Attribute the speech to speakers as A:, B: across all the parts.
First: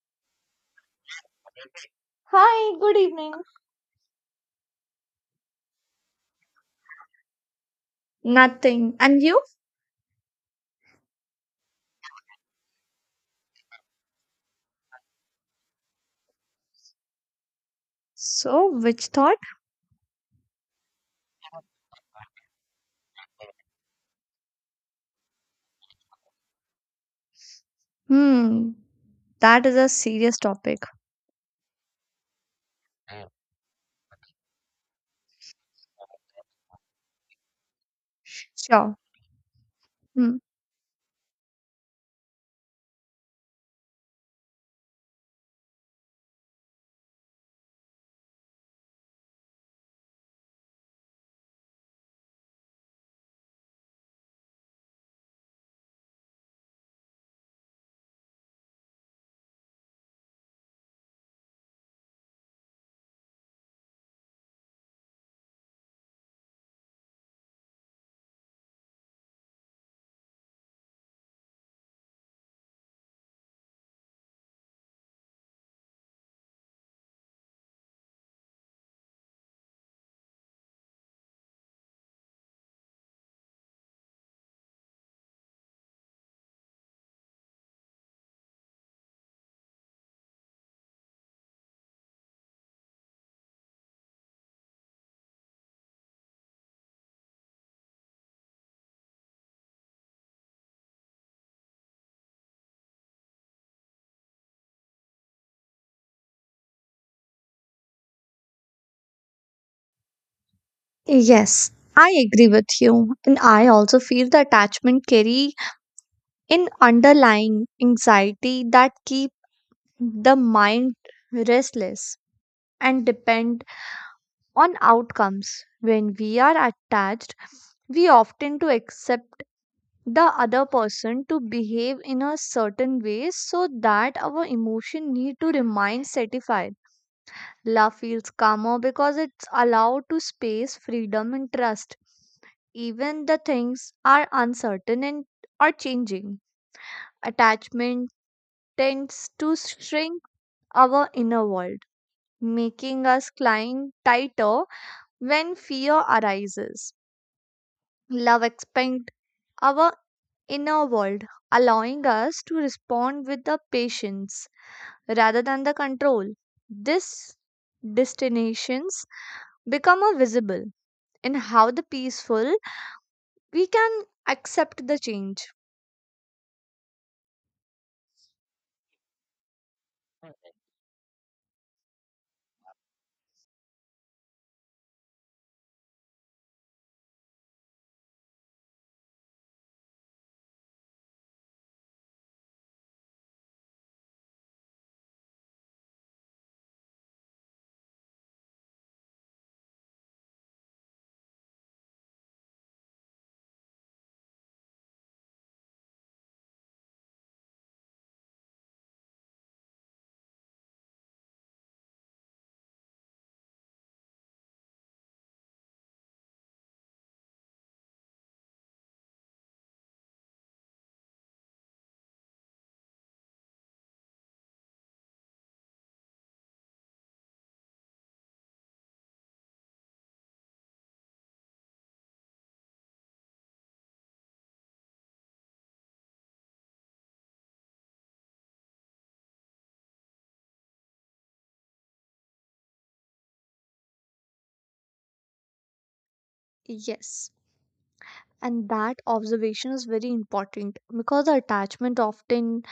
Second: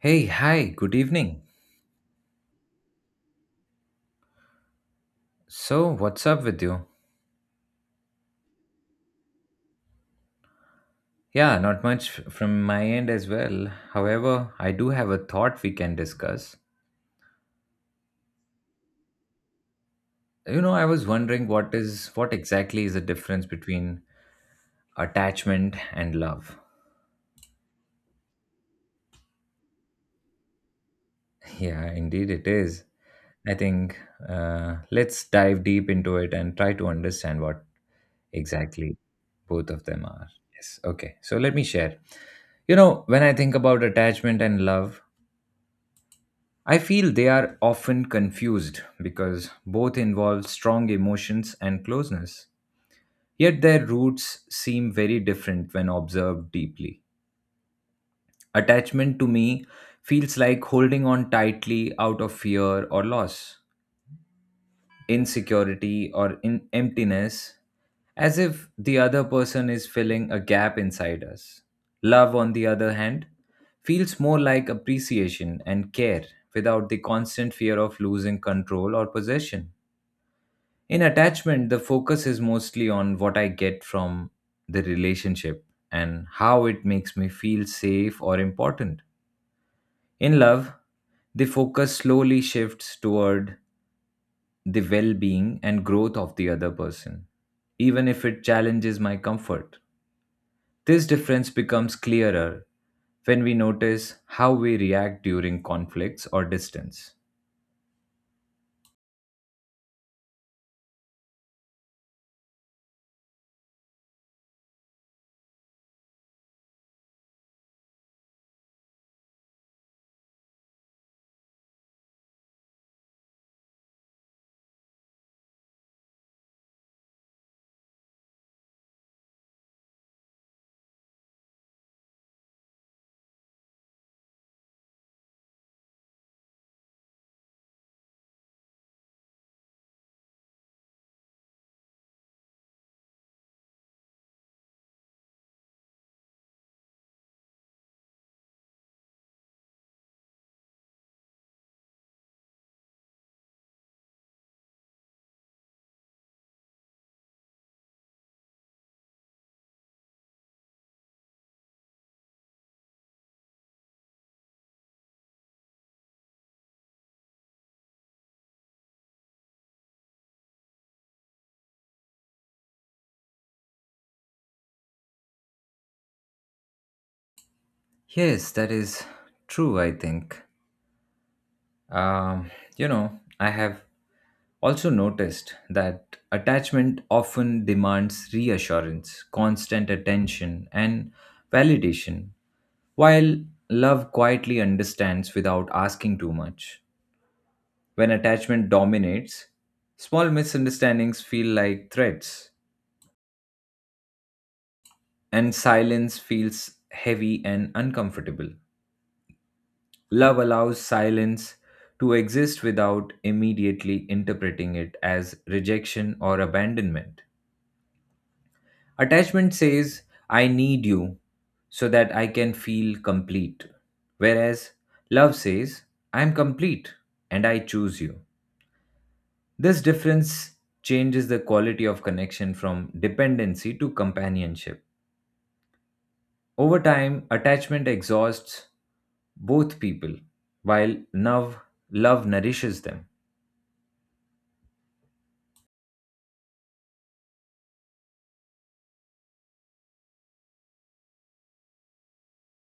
A: Hey, hi, good evening.
B: Hi, good evening.
A: So, what's up with you?
B: Nothing. And you?
A: Yeah, not much from my end as well. However, I do have a thought we can discuss.
B: So, which thought?
A: You know, I was wondering what exactly is the difference between attachment and love.
B: Hmm, that is a serious topic.
A: Yeah, indeed it is. I think let's dive deep into it and try to understand what
B: Sure.
A: exactly both of them are.
B: Hmm.
A: Yes, okay. So let me share. You know, when I think about attachment and love, I feel they are often confused because both involve strong emotions and closeness. Yet their roots seem very different when observed deeply. Attachment to me feels like holding on tightly out of fear or loss, insecurity or in emptiness as if the other person is filling a gap inside us. Love, on the other hand, feels more like appreciation and care without the constant fear of losing control or possession. In attachment, the focus is mostly on what I get from the relationship and how it makes me feel safe or important. In love, the focus slowly shifts toward the well being and growth of the other person, even if it challenges my comfort. This difference becomes clearer when we notice how we react during conflicts or distance.
B: Yes, I agree with you. And I also feel the attachment carry in underlying anxiety that keep the mind restless and depend on outcomes. When we are attached, we often to accept the other person to behave in a certain way so that our emotion need to remain satisfied love feels calmer because it's allowed to space freedom and trust even the things are uncertain and are changing attachment tends to shrink our inner world making us climb tighter when fear arises love expands our inner world, allowing us to respond with the patience rather than the control. These destinations become a visible in how the peaceful we can accept the change.
A: Yes, that is true, I think. Um, you know, I have also noticed that attachment often demands reassurance, constant attention, and validation, while love quietly understands without asking too much. When attachment dominates, small misunderstandings feel like threats, and silence feels heavy and uncomfortable. Love allows silence to exist without immediately interpreting it as rejection or abandonment. Attachment says, I need you so that I can feel complete. Whereas love says, I am complete and I choose you. This difference changes the quality of connection from dependency to companionship. Over time, attachment exhausts both people, while love nourishes them.
B: Yes. And that observation is very important because the attachment often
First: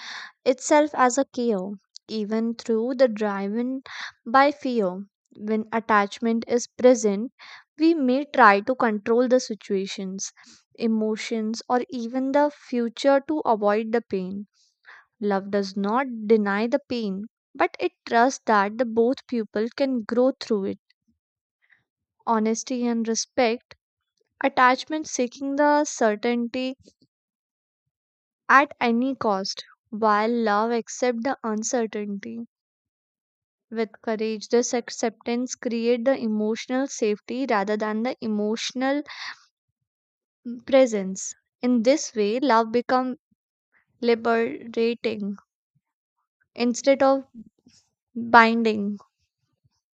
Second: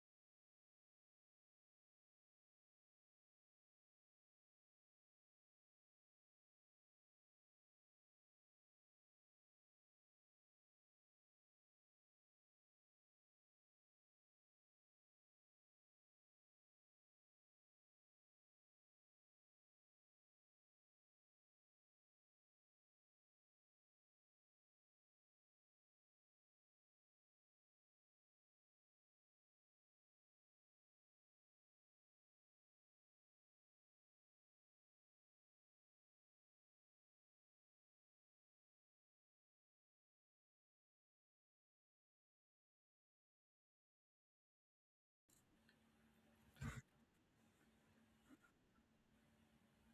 B: itself as a chaos, even through the driven by fear. When attachment is present, we may try to control the situations, emotions, or even the future to avoid the pain. Love does not deny the pain, but it trusts that the both people can grow through it. Honesty and respect, attachment seeking the certainty at any cost, while love accepts the uncertainty with courage. This acceptance create the emotional safety rather than the emotional presence. In this way, love become liberating instead of binding.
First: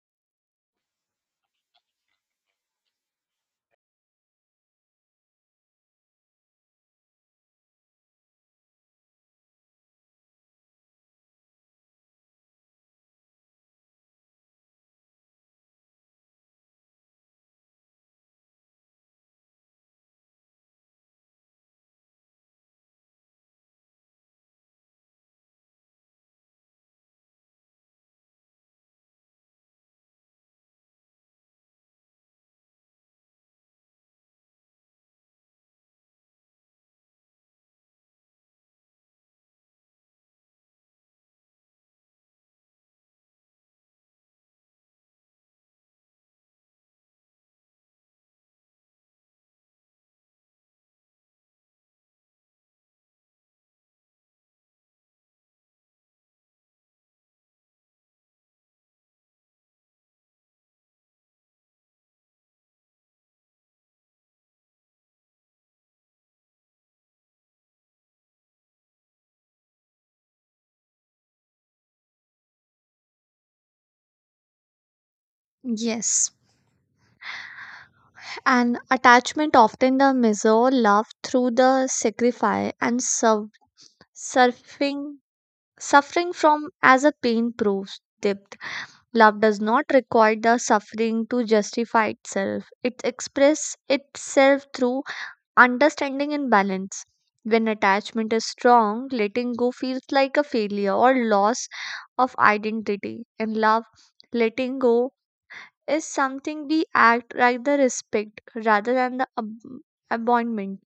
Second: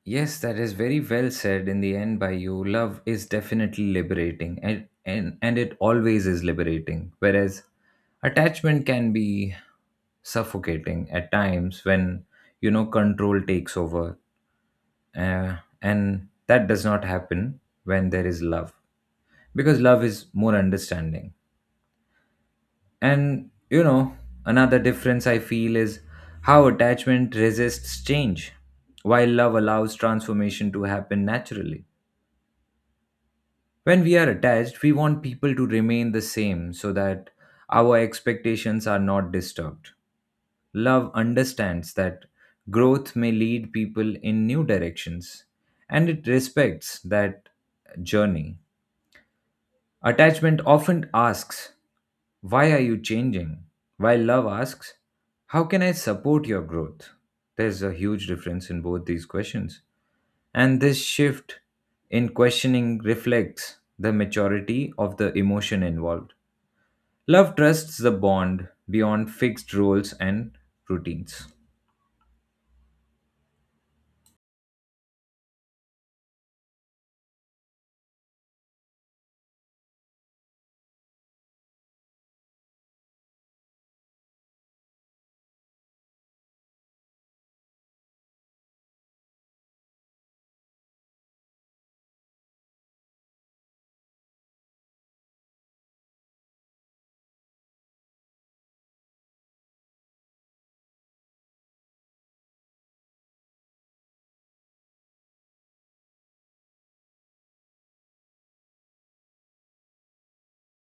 A: Yes, that is very well said in the end by you. Love is definitely liberating and it always is liberating. Whereas attachment can be suffocating at times when, you know, control takes over. And that does not happen when there is love because love is more understanding. And you know, another difference I feel is how attachment resists change, while love allows transformation to happen naturally. When we are attached, we want people to remain the same so that our expectations are not disturbed. Love understands that growth may lead people in new directions, and it respects that journey. Attachment often asks, why are you changing? While love asks, how can I support your growth? There's a huge difference in both these questions. And this shift in questioning reflects the maturity of the emotion involved. Love trusts the bond beyond fixed roles and routines.
B: Yes, and attachment often the measure love through the sacrifice and surfing suffering from as a pain proves depth. Love does not require the suffering to justify itself. It express itself through understanding and balance. When attachment is strong, letting go feels like a failure or loss of identity. In love, letting go is something we act rather respect rather than the abandonment.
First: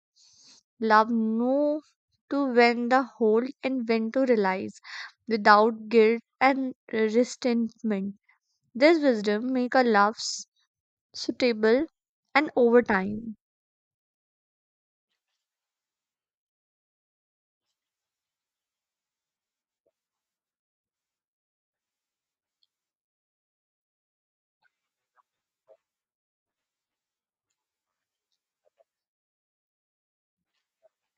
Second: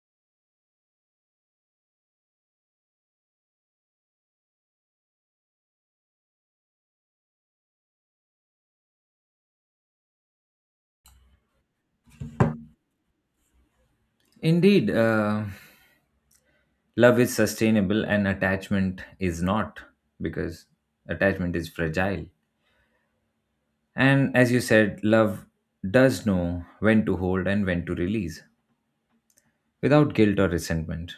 B: Love know to when to hold and when to realize without guilt and resentment. This wisdom make a love suitable and over time.
A: Indeed, love is sustainable and attachment is not because attachment is fragile. And as you said, love does know when to hold and when to release without guilt or resentment.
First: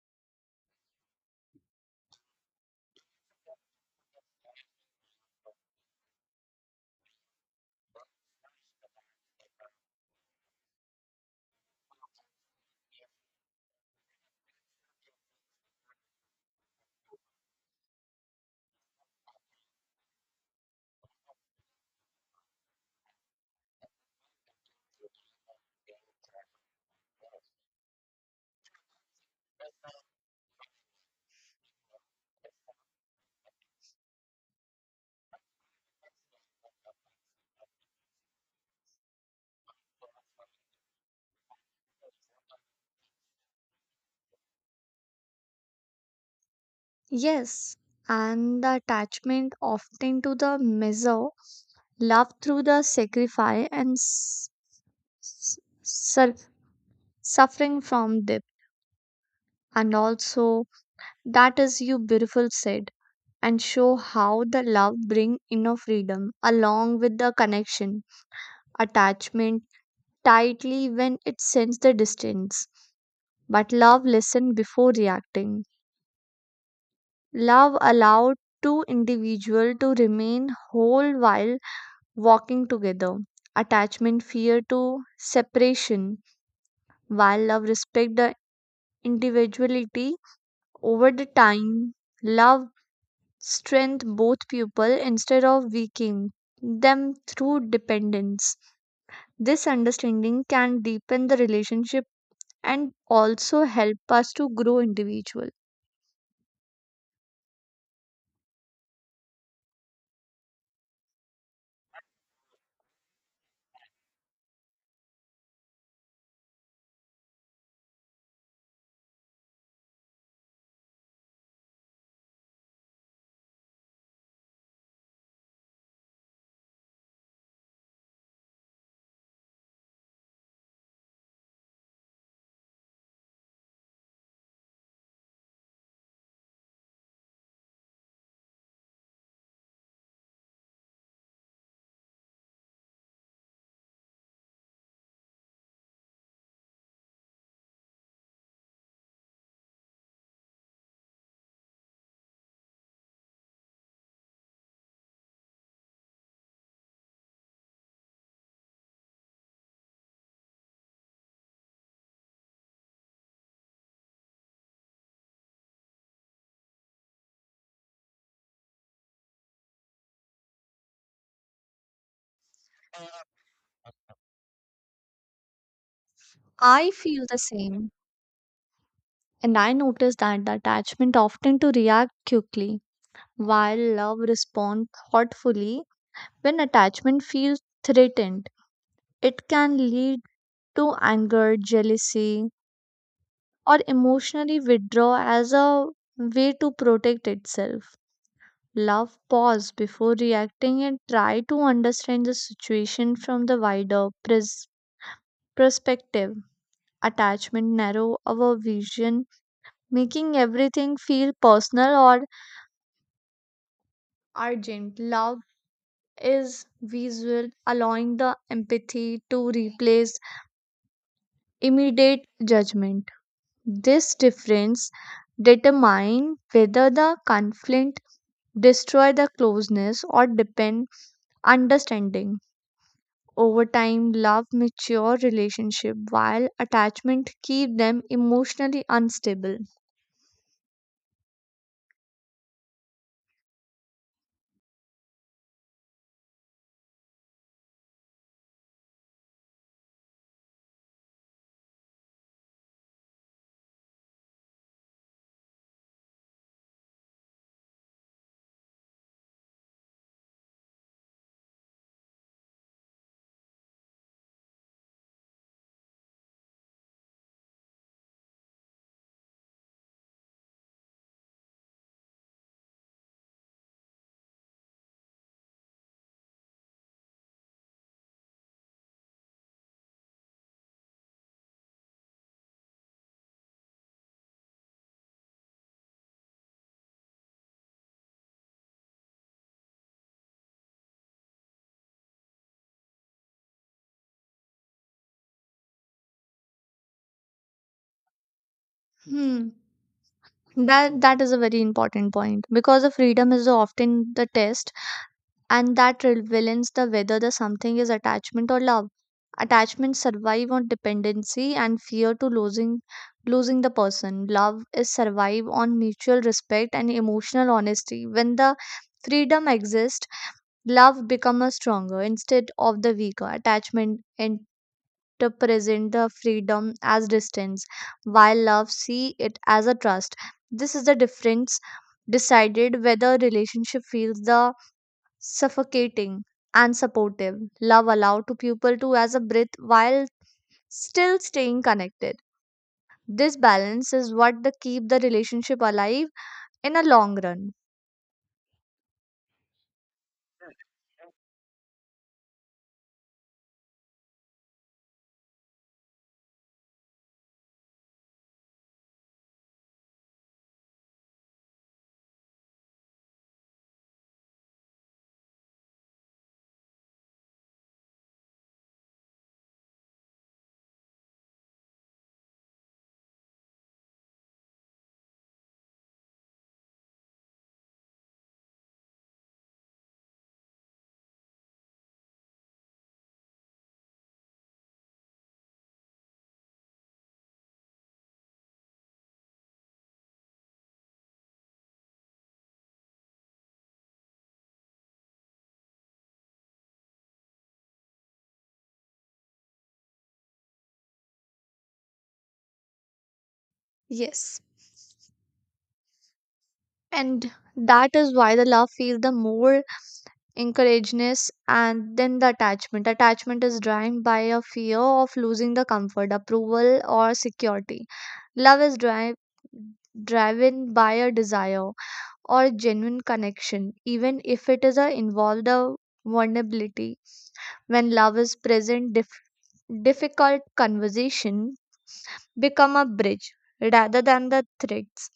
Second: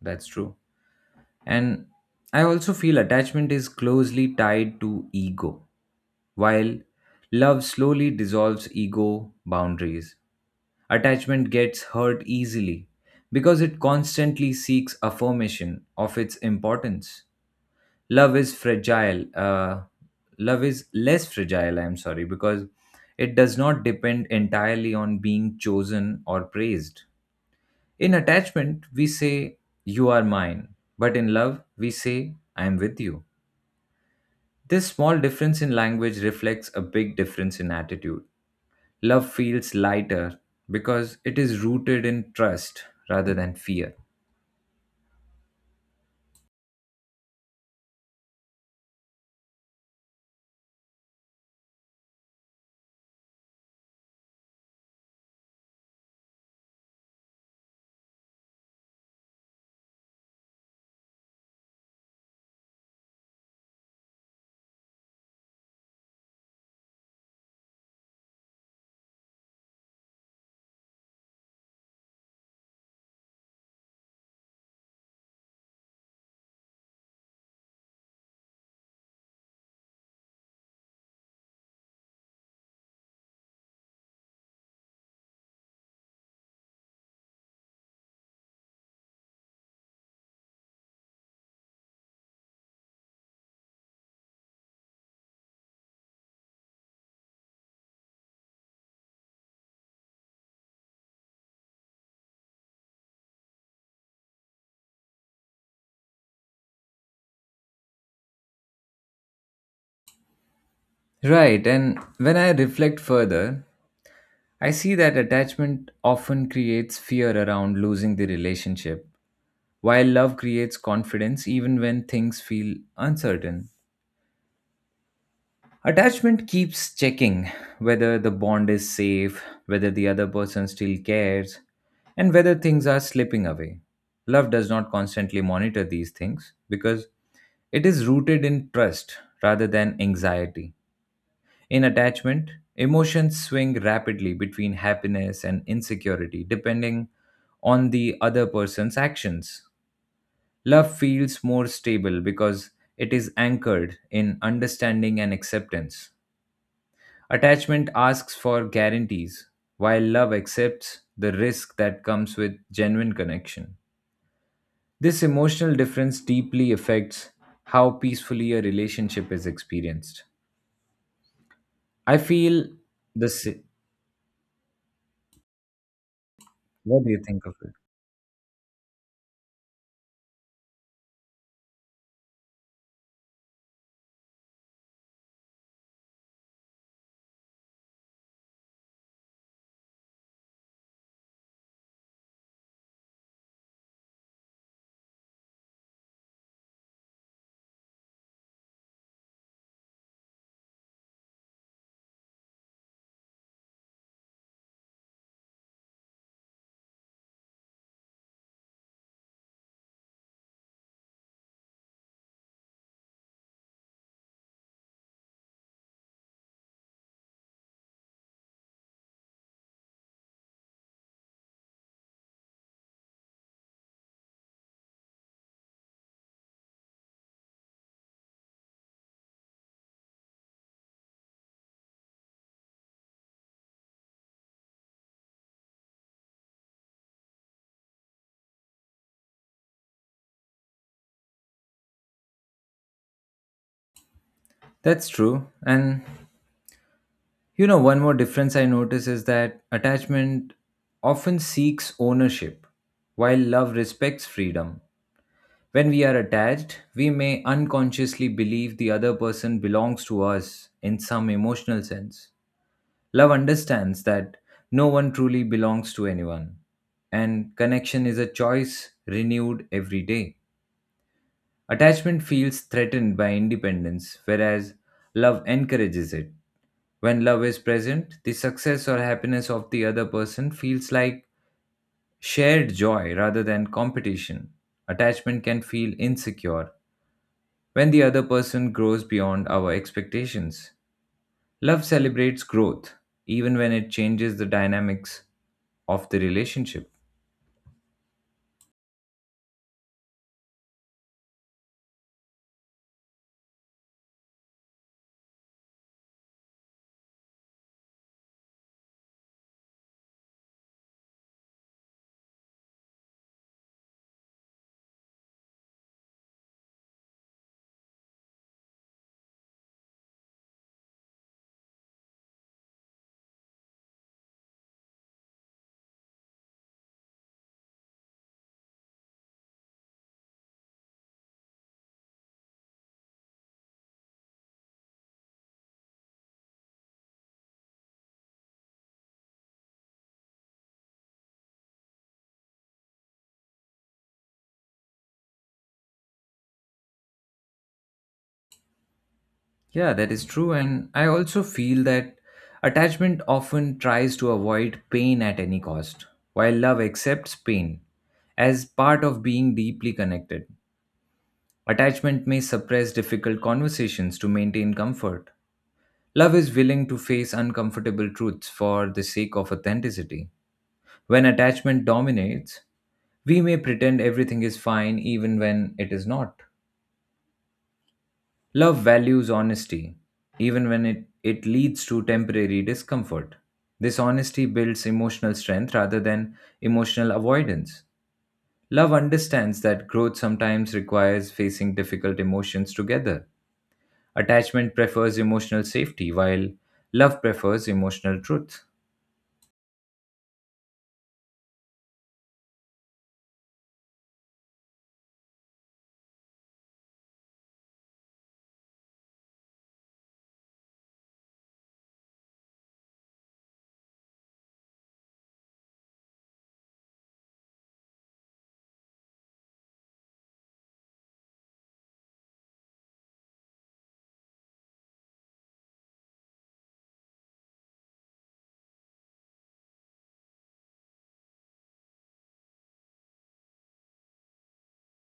A: That's true. And I also feel attachment is closely tied to ego, while love slowly dissolves ego boundaries. Attachment gets hurt easily because it constantly seeks affirmation of its importance. love is fragile uh, love is less fragile, I'm sorry, because it does not depend entirely on being chosen or praised. In attachment we say, you are mine, but in love we say, I am with you. This small difference in language reflects a big difference in attitude. Love feels lighter because it is rooted in trust rather than fear.
B: Yes, and the attachment often to the measure, love through the sacrifice and s- sur- suffering from depth. And also, that is you beautiful said, and show how the love bring inner freedom along with the connection, attachment tightly when it sends the distance. But love listen before reacting. Love allowed two individual to remain whole while walking together. Attachment fear to separation, while love respect the individuality over the time. Love strength both people instead of weakening them through dependence. This understanding can deepen the relationship and also help us to grow individual.
A: Right, and when I reflect further, I see that attachment often creates fear around losing the relationship, while love creates confidence even when things feel uncertain. Attachment keeps checking whether the bond is safe, whether the other person still cares, and whether things are slipping away. Love does not constantly monitor these things because it is rooted in trust rather than anxiety. In attachment, emotions swing rapidly between happiness and insecurity depending on the other person's actions. Love feels more stable because it is anchored in understanding and acceptance. Attachment asks for guarantees, while love accepts the risk that comes with genuine connection. This emotional difference deeply affects how peacefully a relationship is experienced. I feel the sa-
B: I
A: What do you
B: feel the
A: think of it?
B: same. And I notice that the attachment often to react quickly, while love responds thoughtfully when attachment feels threatened, it can lead to anger, jealousy, or emotionally withdraw as a way to protect itself. Love pause before reacting and try to understand the situation from the wider perspective. Attachment narrow our vision, making everything feel personal or urgent. Love is visual, allowing the empathy to replace immediate judgment. This difference determine whether the conflict destroy the closeness or deepen understanding. Over time, love mature relationship while attachment keep them emotionally unstable.
A: That's true. And you know, one more difference I notice is that attachment often seeks ownership, while love respects freedom. When we are attached, we may unconsciously believe the other person belongs to us in some emotional sense. Love understands that no one truly belongs to anyone, and connection is a choice renewed every day. Attachment feels threatened by independence, whereas love encourages it. When love is present, the success or happiness of the other person feels like shared joy rather than competition. Attachment can feel insecure when the other person grows beyond our expectations. Love celebrates growth, even when it changes the dynamics of the relationship.
B: Hmm. That is a very important point because the freedom is often the test and that reveals the whether the something is attachment or love attachments survive on dependency and fear to losing the person love is survive on mutual respect and emotional honesty when the freedom exists love becomes stronger instead of the weaker attachment interpret the freedom as distance while love see it as a trust this is the difference decided whether relationship feels the suffocating and supportive. Love allowed to people to as a breath while still staying connected. This balance is what the keep the relationship alive in a long run.
A: Yeah, that is true. And I also feel that attachment often tries to avoid pain at any cost, while love accepts pain as part of being deeply connected. Attachment may suppress difficult conversations to maintain comfort. Love is willing to face uncomfortable truths for the sake of authenticity. When attachment dominates, we may pretend everything is fine even when it is not. Love values honesty, even when it leads to temporary discomfort. This honesty builds emotional strength rather than emotional avoidance. Love understands that growth sometimes requires facing difficult emotions together. Attachment prefers emotional safety, while love prefers emotional truth.
B: Yes. And that is why the love feels the more encourageness and then the attachment. Attachment is driven by a fear of losing the comfort, approval or security. Love is driven by a desire or genuine connection, even if it is a involved a vulnerability. When love is present, difficult conversation become a bridge rather than the threats.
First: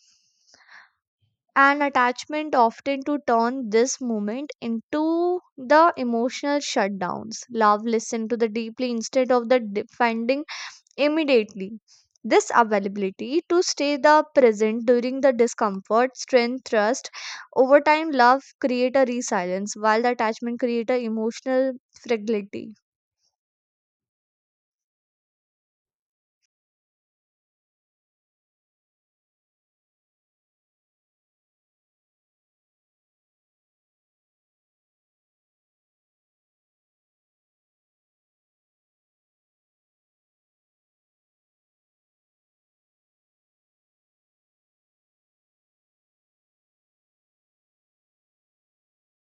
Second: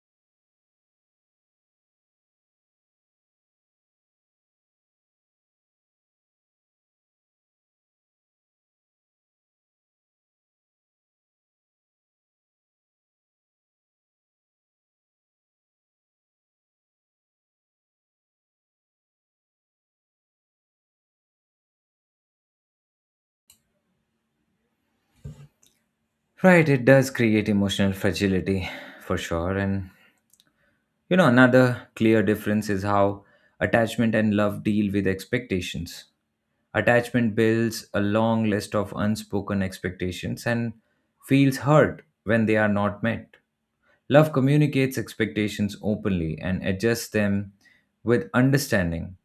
B: And attachment often to turn this moment into the emotional shutdowns. Love listen to the deeply instead of the defending immediately. This availability to stay the present during the discomfort, strength, trust, over time, love create a resilience, while the attachment create a emotional fragility.
A: Right, it does create emotional fragility for sure. And you know, another clear difference is how attachment and love deal with expectations. Attachment builds a long list of unspoken expectations and feels hurt when they are not met. Love communicates expectations openly and adjusts them with understanding.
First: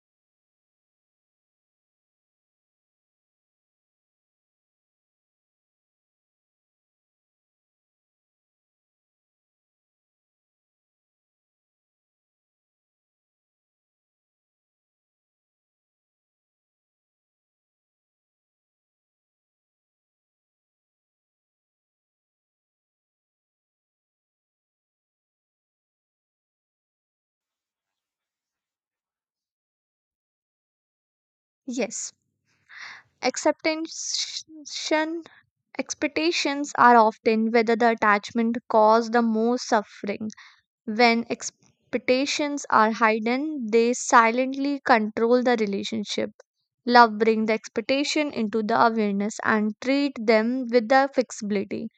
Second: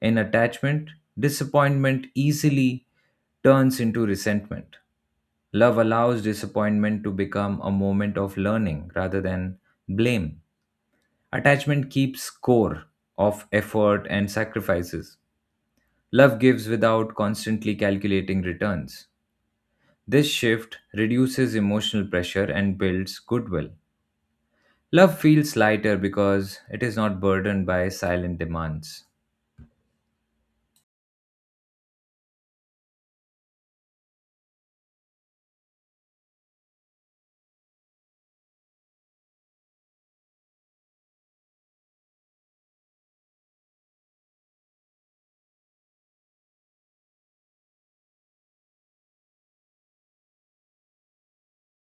A: In attachment, disappointment easily turns into resentment. Love allows disappointment to become a moment of learning rather than blame. Attachment keeps score of effort and sacrifices. Love gives without constantly calculating returns. This shift reduces emotional pressure and builds goodwill. Love feels lighter because it is not burdened by silent demands.
B: Yes, acceptance expectations are often whether the attachment cause the most suffering when expectations are hidden, they silently control the relationship. Love brings the expectation into the awareness and treat them with the flexibility.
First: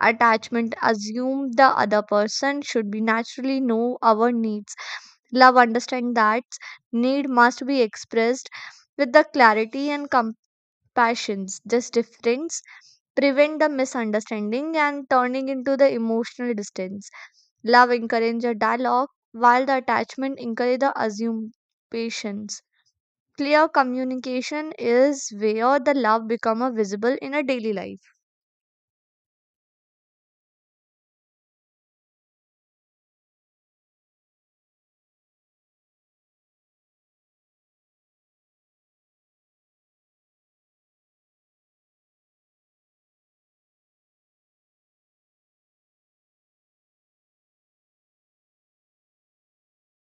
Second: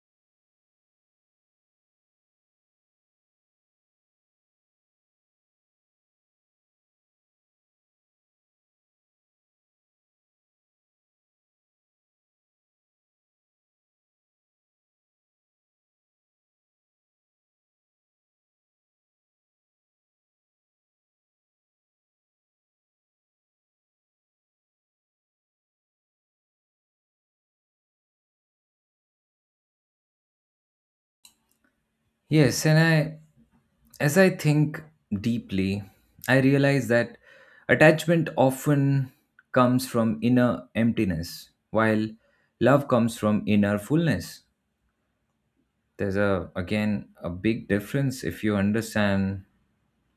B: Attachment assume the other person should be naturally know our needs. Love understand that need must be expressed with the clarity and compassion passions. This difference prevent the misunderstanding and turning into the emotional distance. Love encourage a dialogue while the attachment encourage the assumptions. Clear communication is where the love become a visible in a daily life.
A: Yes, and I as I think deeply, I realize that attachment often comes from inner emptiness, while love comes from inner fullness. There's a again a big difference if you understand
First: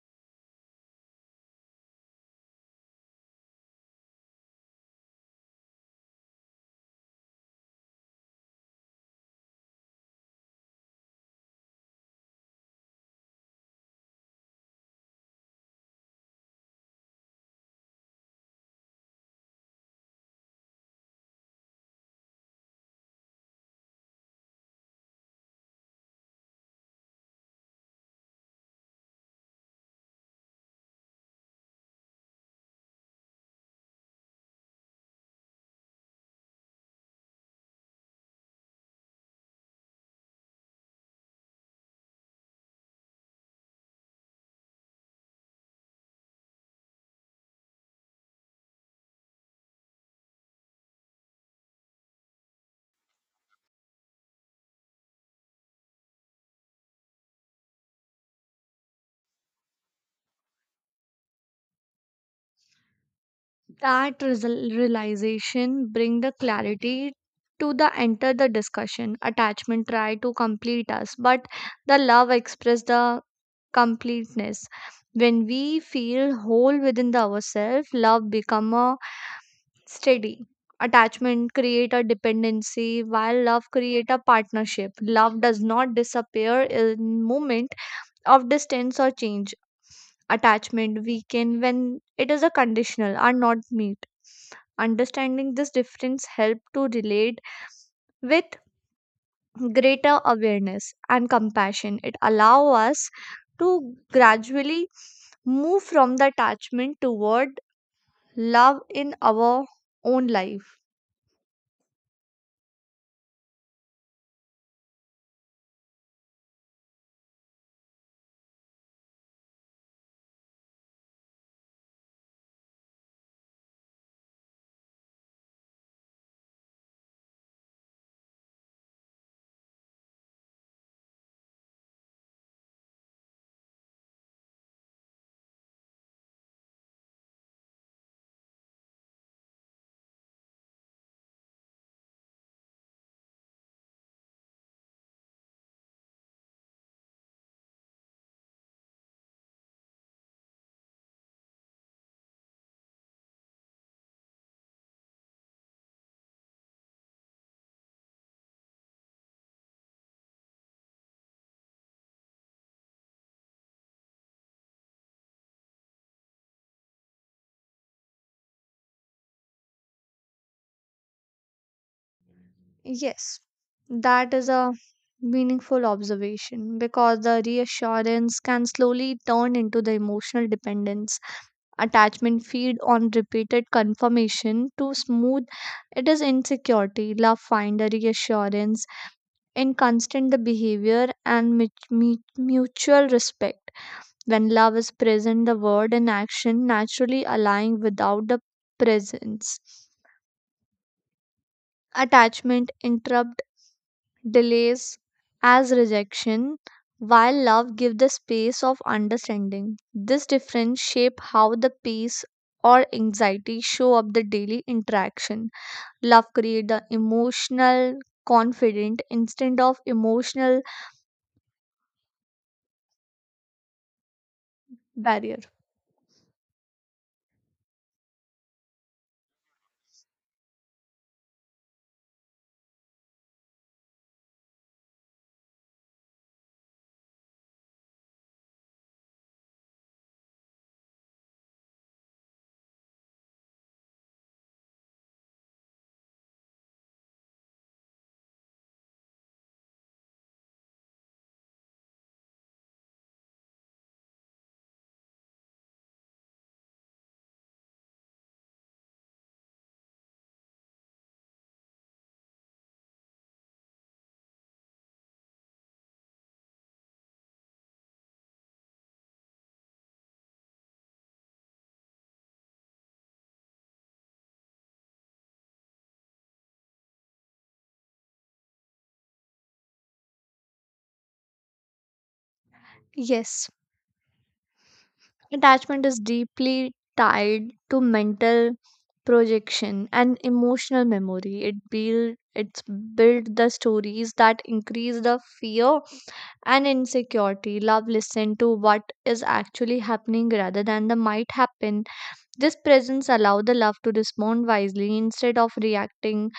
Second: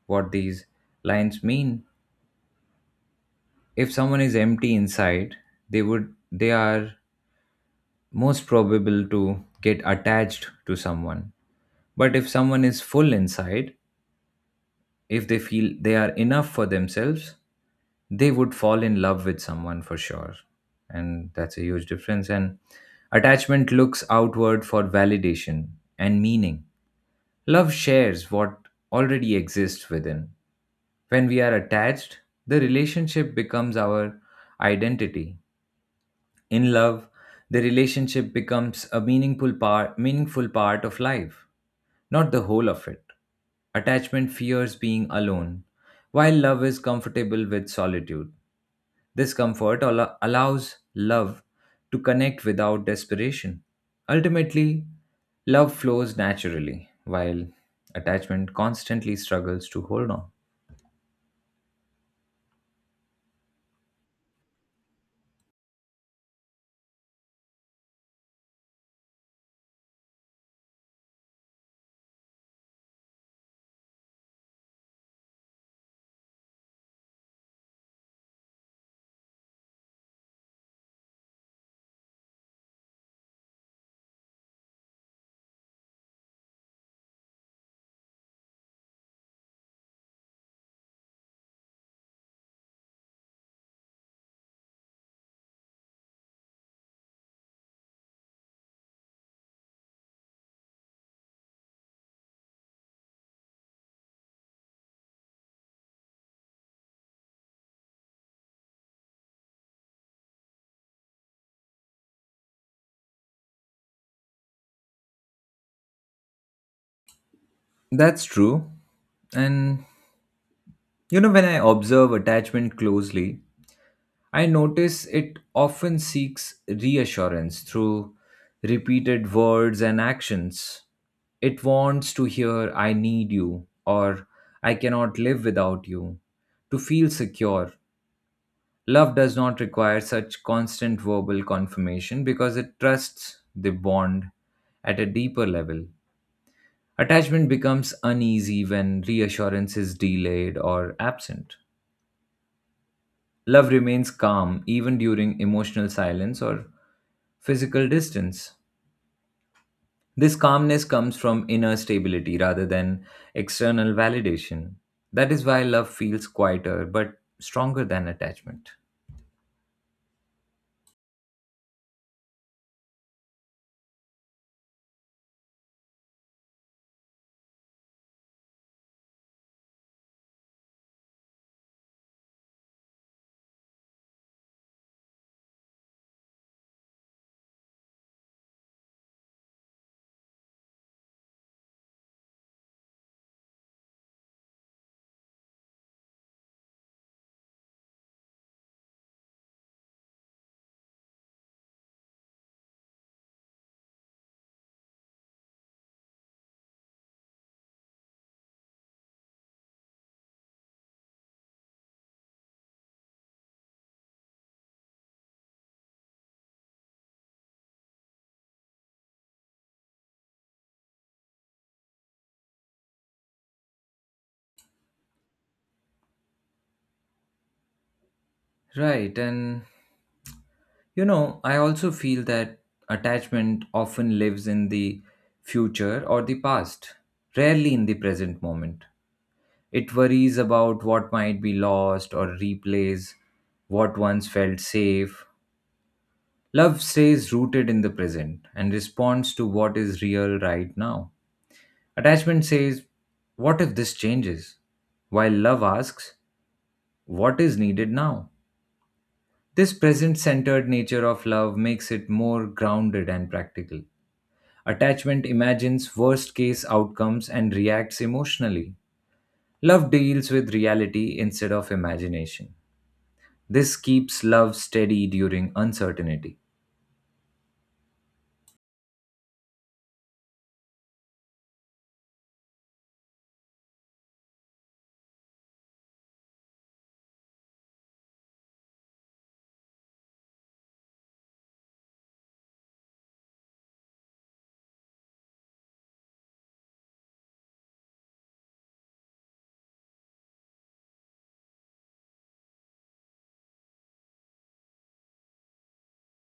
A: what these lines mean. If someone is empty inside, they are most probable to get attached to someone. But if someone is full inside, if they feel they are enough for themselves, they would fall in love with someone for sure. And that's a huge difference. And attachment looks outward for validation and meaning. Love shares what already exists within. When we are attached, the relationship becomes our identity. In love, the relationship becomes a meaningful part of life, not the whole of it. Attachment fears being alone, while love is comfortable with solitude. This comfort allows love to connect without desperation. Ultimately, love flows naturally, while attachment constantly struggles to hold on.
B: That realization bring the clarity to the enter the discussion. Attachment try to complete us, but the love express the completeness. When we feel whole within the ourselves, love become a steady attachment create a dependency while love create a partnership love does not disappear in moment of distance or change attachment weaken when it is a conditional are not meet understanding this difference help to relate with greater awareness and compassion. It allow us to gradually move from the attachment toward love in our own life.
A: That's true. And you know, when I observe attachment closely, I notice it often seeks reassurance through repeated words and actions. It wants to hear, I need you, or I cannot live without you, to feel secure. Love does not require such constant verbal confirmation because it trusts the bond at a deeper level. Attachment becomes uneasy when reassurance is delayed or absent. Love remains calm even during emotional silence or physical distance. This calmness comes from inner stability rather than external validation. That is why love feels quieter but stronger than attachment.
B: Yes, that is a meaningful observation because the reassurance can slowly turn into the emotional dependence. Attachment feed on repeated confirmation to smooth it is insecurity. Love find a reassurance in constant the behavior and mutual respect. When love is present, the word and action naturally align without the presence. Attachment interrupt delays as rejection, while love gives the space of understanding. This difference shape how the peace or anxiety show up the daily interaction. Love create the emotional confident instead of emotional barrier.
A: Right, and you know, I also feel that attachment often lives in the future or the past, rarely in the present moment. It worries about what might be lost or replays what once felt safe. Love stays rooted in the present and responds to what is real right now. Attachment says, what if this changes? While love asks, what is needed now? This present centered nature of love makes it more grounded and practical. Attachment imagines worst case outcomes and reacts emotionally. Love deals with reality instead of imagination. This keeps love steady during uncertainty.
B: Yes. Attachment is deeply tied to mental projection and emotional memory. It build it's built the stories that increase the fear and insecurity. Love listen to what is actually happening rather than the might happen. This presence allow the love to respond wisely instead of reacting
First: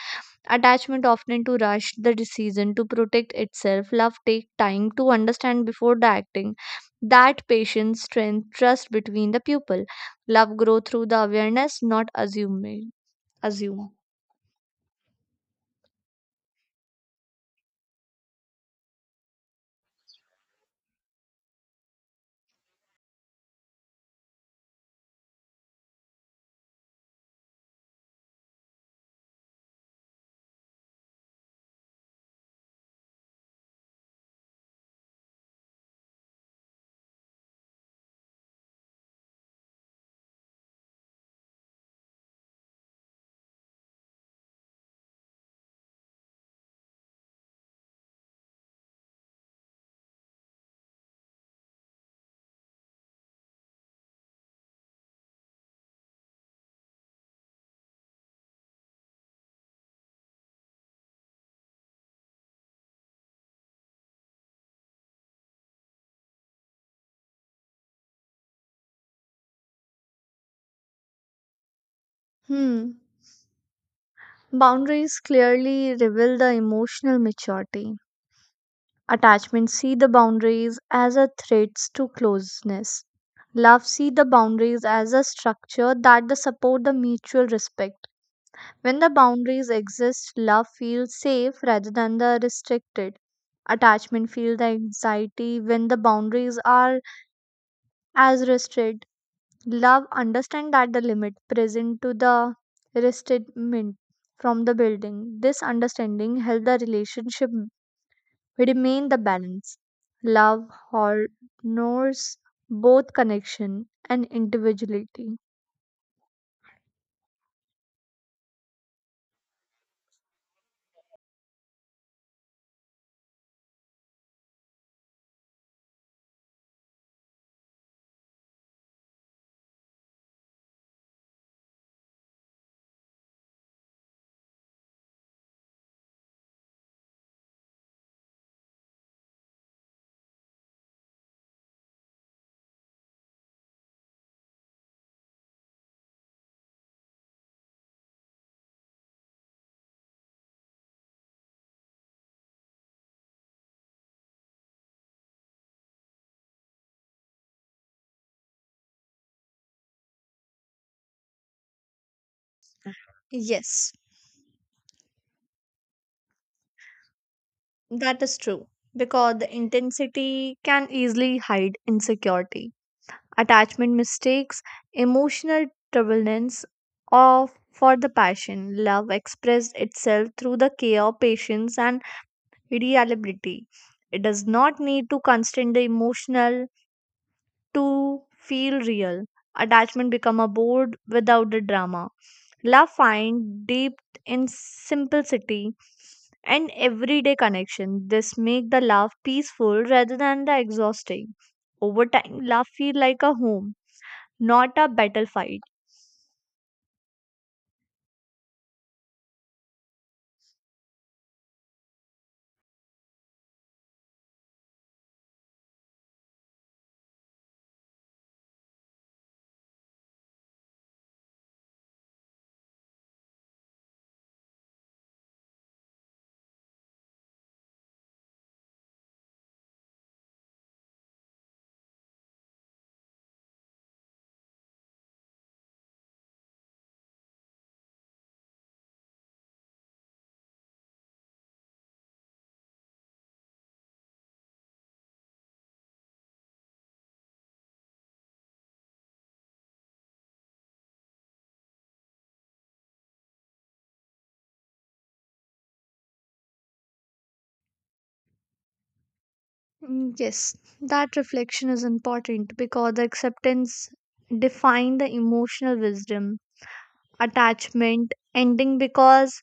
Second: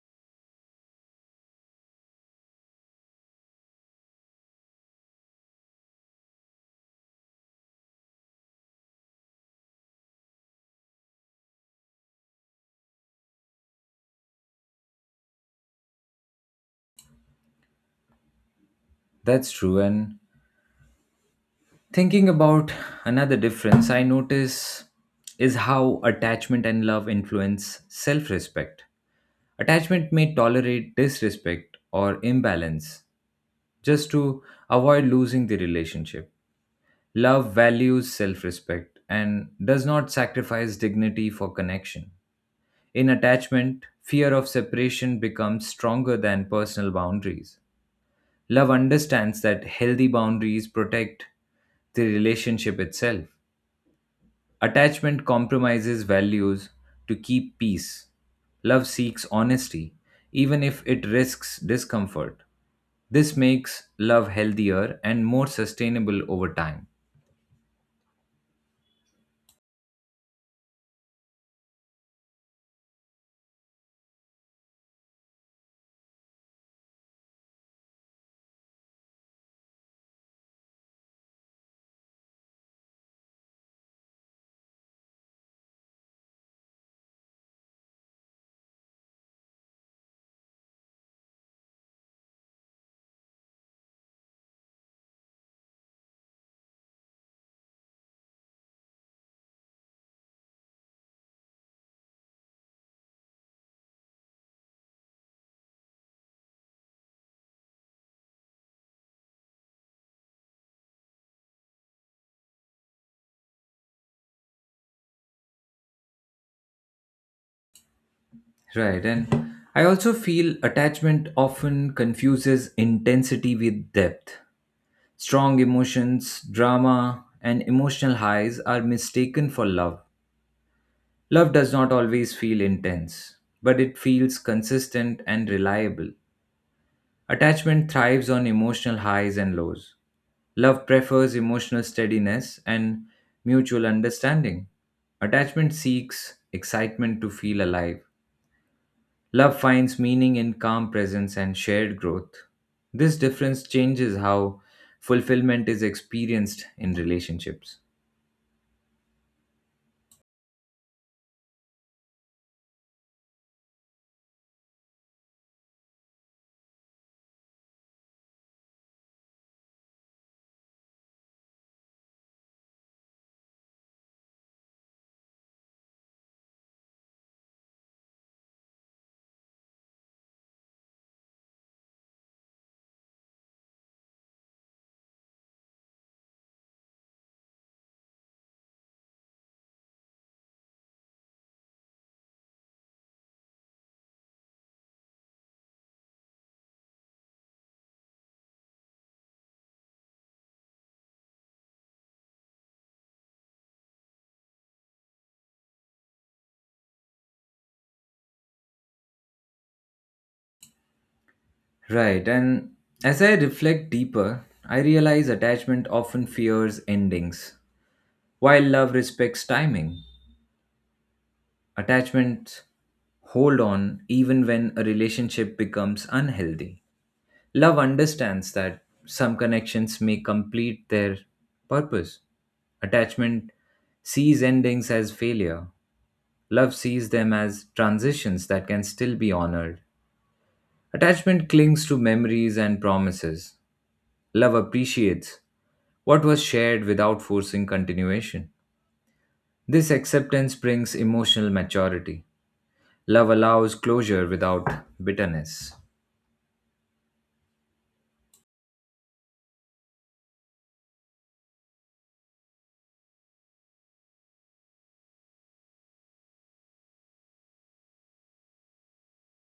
B: attachment often to rush the decision to protect itself. Love take time to understand before the acting. That patience strength trust between the people. Love grow through the awareness, not assuming. Assume.
A: That's true, and thinking about another difference I notice is how attachment and love influence self respect. Attachment may tolerate disrespect or imbalance just to avoid losing the relationship. Love values self respect and does not sacrifice dignity for connection. In attachment, fear of separation becomes stronger than personal boundaries. Love understands that healthy boundaries protect the relationship itself. Attachment compromises values to keep peace. Love seeks honesty, even if it risks discomfort. This makes love healthier and more sustainable over time.
B: Hmm. Boundaries clearly reveal the emotional maturity. Attachment see the boundaries as a threats to closeness. Love see the boundaries as a structure that the support the mutual respect when the boundaries exist, love feels safe rather than the restricted. Attachment feels the anxiety when the boundaries are as restricted. Love understand that the limit present to the restraint from the building. This understanding help the relationship remain the balance. Love honors both connection and individuality.
A: Right, and I also feel attachment often confuses intensity with depth. Strong emotions, drama, and emotional highs are mistaken for love. Love does not always feel intense, but it feels consistent and reliable. Attachment thrives on emotional highs and lows. Love prefers emotional steadiness and mutual understanding. Attachment seeks excitement to feel alive. Love finds meaning in calm presence and shared growth. This difference changes how fulfillment is experienced in relationships.
B: Yes. That is true, because the intensity can easily hide insecurity, attachment mistakes, emotional turbulence, or for the passion. Love expressed itself through the care, patience, and reliability. It does not need to constrain the emotional to feel real. Attachment become a board without the drama. Love find depth in simplicity and everyday connection. This make the love peaceful rather than the exhausting. Over time, love feel like a home, not a battlefield.
A: Right, and as I reflect deeper, I realize attachment often fears endings, while love respects timing. Attachments hold on even when a relationship becomes unhealthy. Love understands that some connections may complete their purpose. Attachment sees endings as failure. Love sees them as transitions that can still be honored. Attachment clings to memories and promises. Love appreciates what was shared without forcing continuation. This acceptance brings emotional maturity. Love allows closure without bitterness.
B: Mm, yes, that reflection is important because the acceptance define the emotional wisdom. Attachment ending because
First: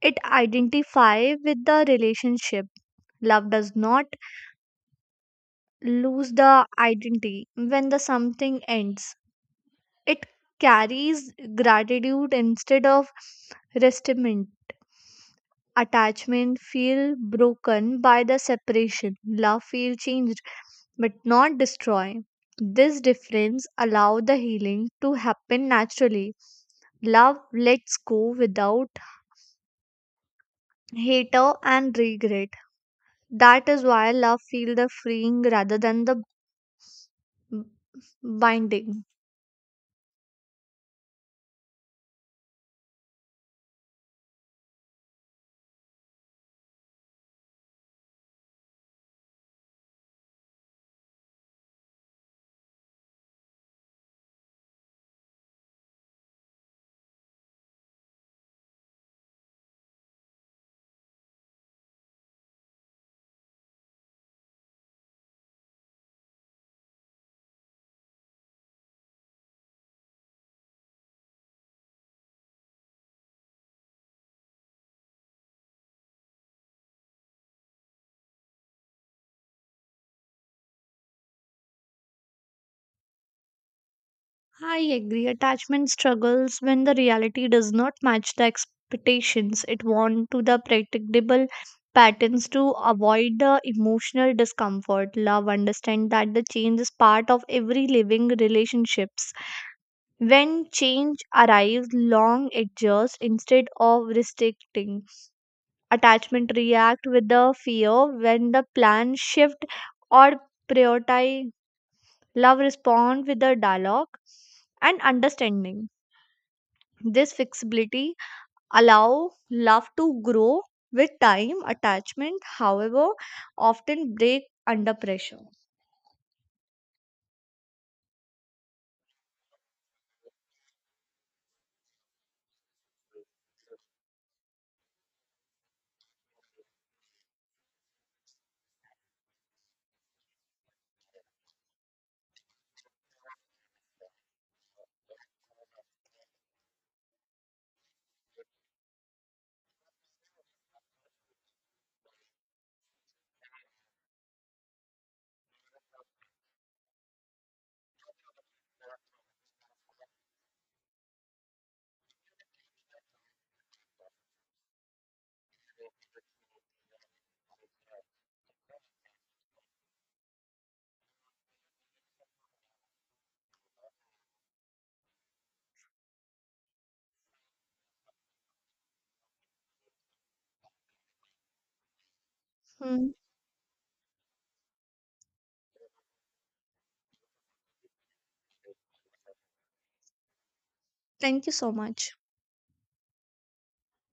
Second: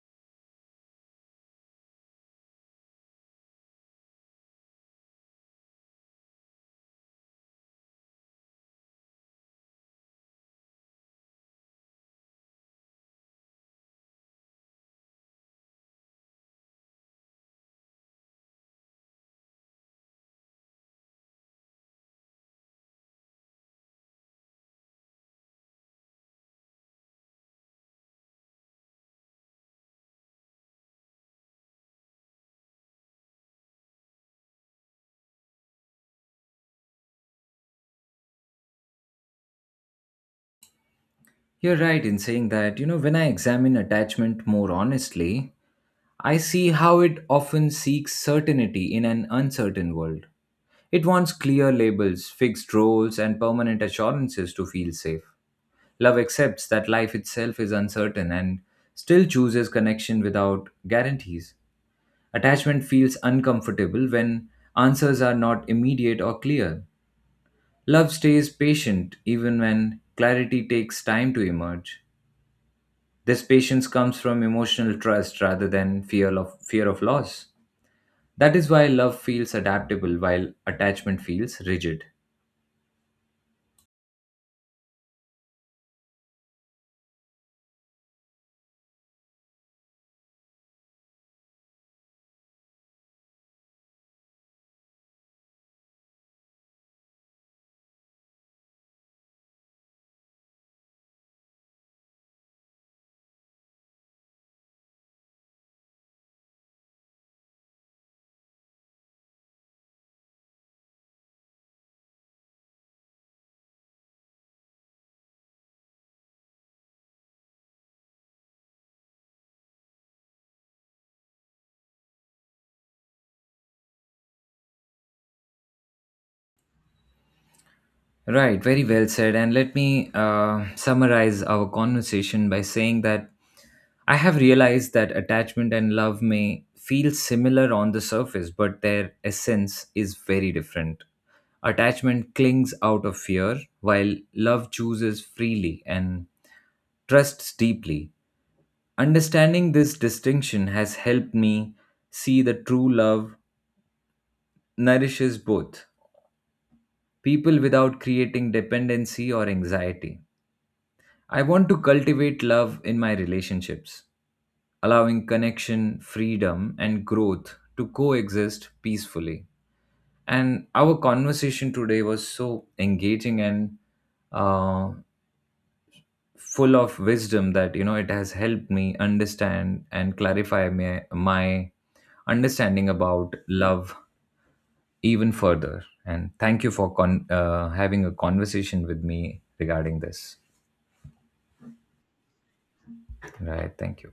B: it identify with the relationship. Love does not lose the identity when the something ends. It carries gratitude instead of resentment. Attachment feel broken by the separation. Love feel changed but not destroyed. This difference allow the healing to happen naturally. Love lets go without hater and regret. That is why love feel the freeing rather than the b- binding.
A: You're right in saying that, you know, when I examine attachment more honestly, I see how it often seeks certainty in an uncertain world. It wants clear labels, fixed roles, and permanent assurances to feel safe. Love accepts that life itself is uncertain and still chooses connection without guarantees. Attachment feels uncomfortable when answers are not immediate or clear. Love stays patient even when clarity takes time to emerge. This patience comes from emotional trust rather than fear of loss. That is why love feels adaptable while attachment feels rigid.
B: I agree. Attachment struggles when the reality does not match the expectations it wants to the predictable patterns to avoid the emotional discomfort. Love understand that the change is part of every living relationships. When change arrives, long adjust instead of restricting. Attachment react with the fear when the plan shift or prioritize. Love respond with the dialogue and understanding. This flexibility allow love to grow with time. Attachment, however, often break under pressure.
A: Right, very well said. And let me summarize our conversation by saying that I have realized that attachment and love may feel similar on the surface, but their essence is very different. Attachment clings out of fear, while love chooses freely and trusts deeply. Understanding this distinction has helped me see that true love nourishes both people without creating dependency or anxiety. I want to cultivate love in my relationships, allowing connection, freedom, and growth to coexist peacefully. And our conversation today was so engaging and uh, full of wisdom that you know it has helped me understand and clarify my understanding
B: Hmm.
A: about love even further. And thank you for having a conversation with me regarding this.
B: Thank you so much.
A: Right, thank you.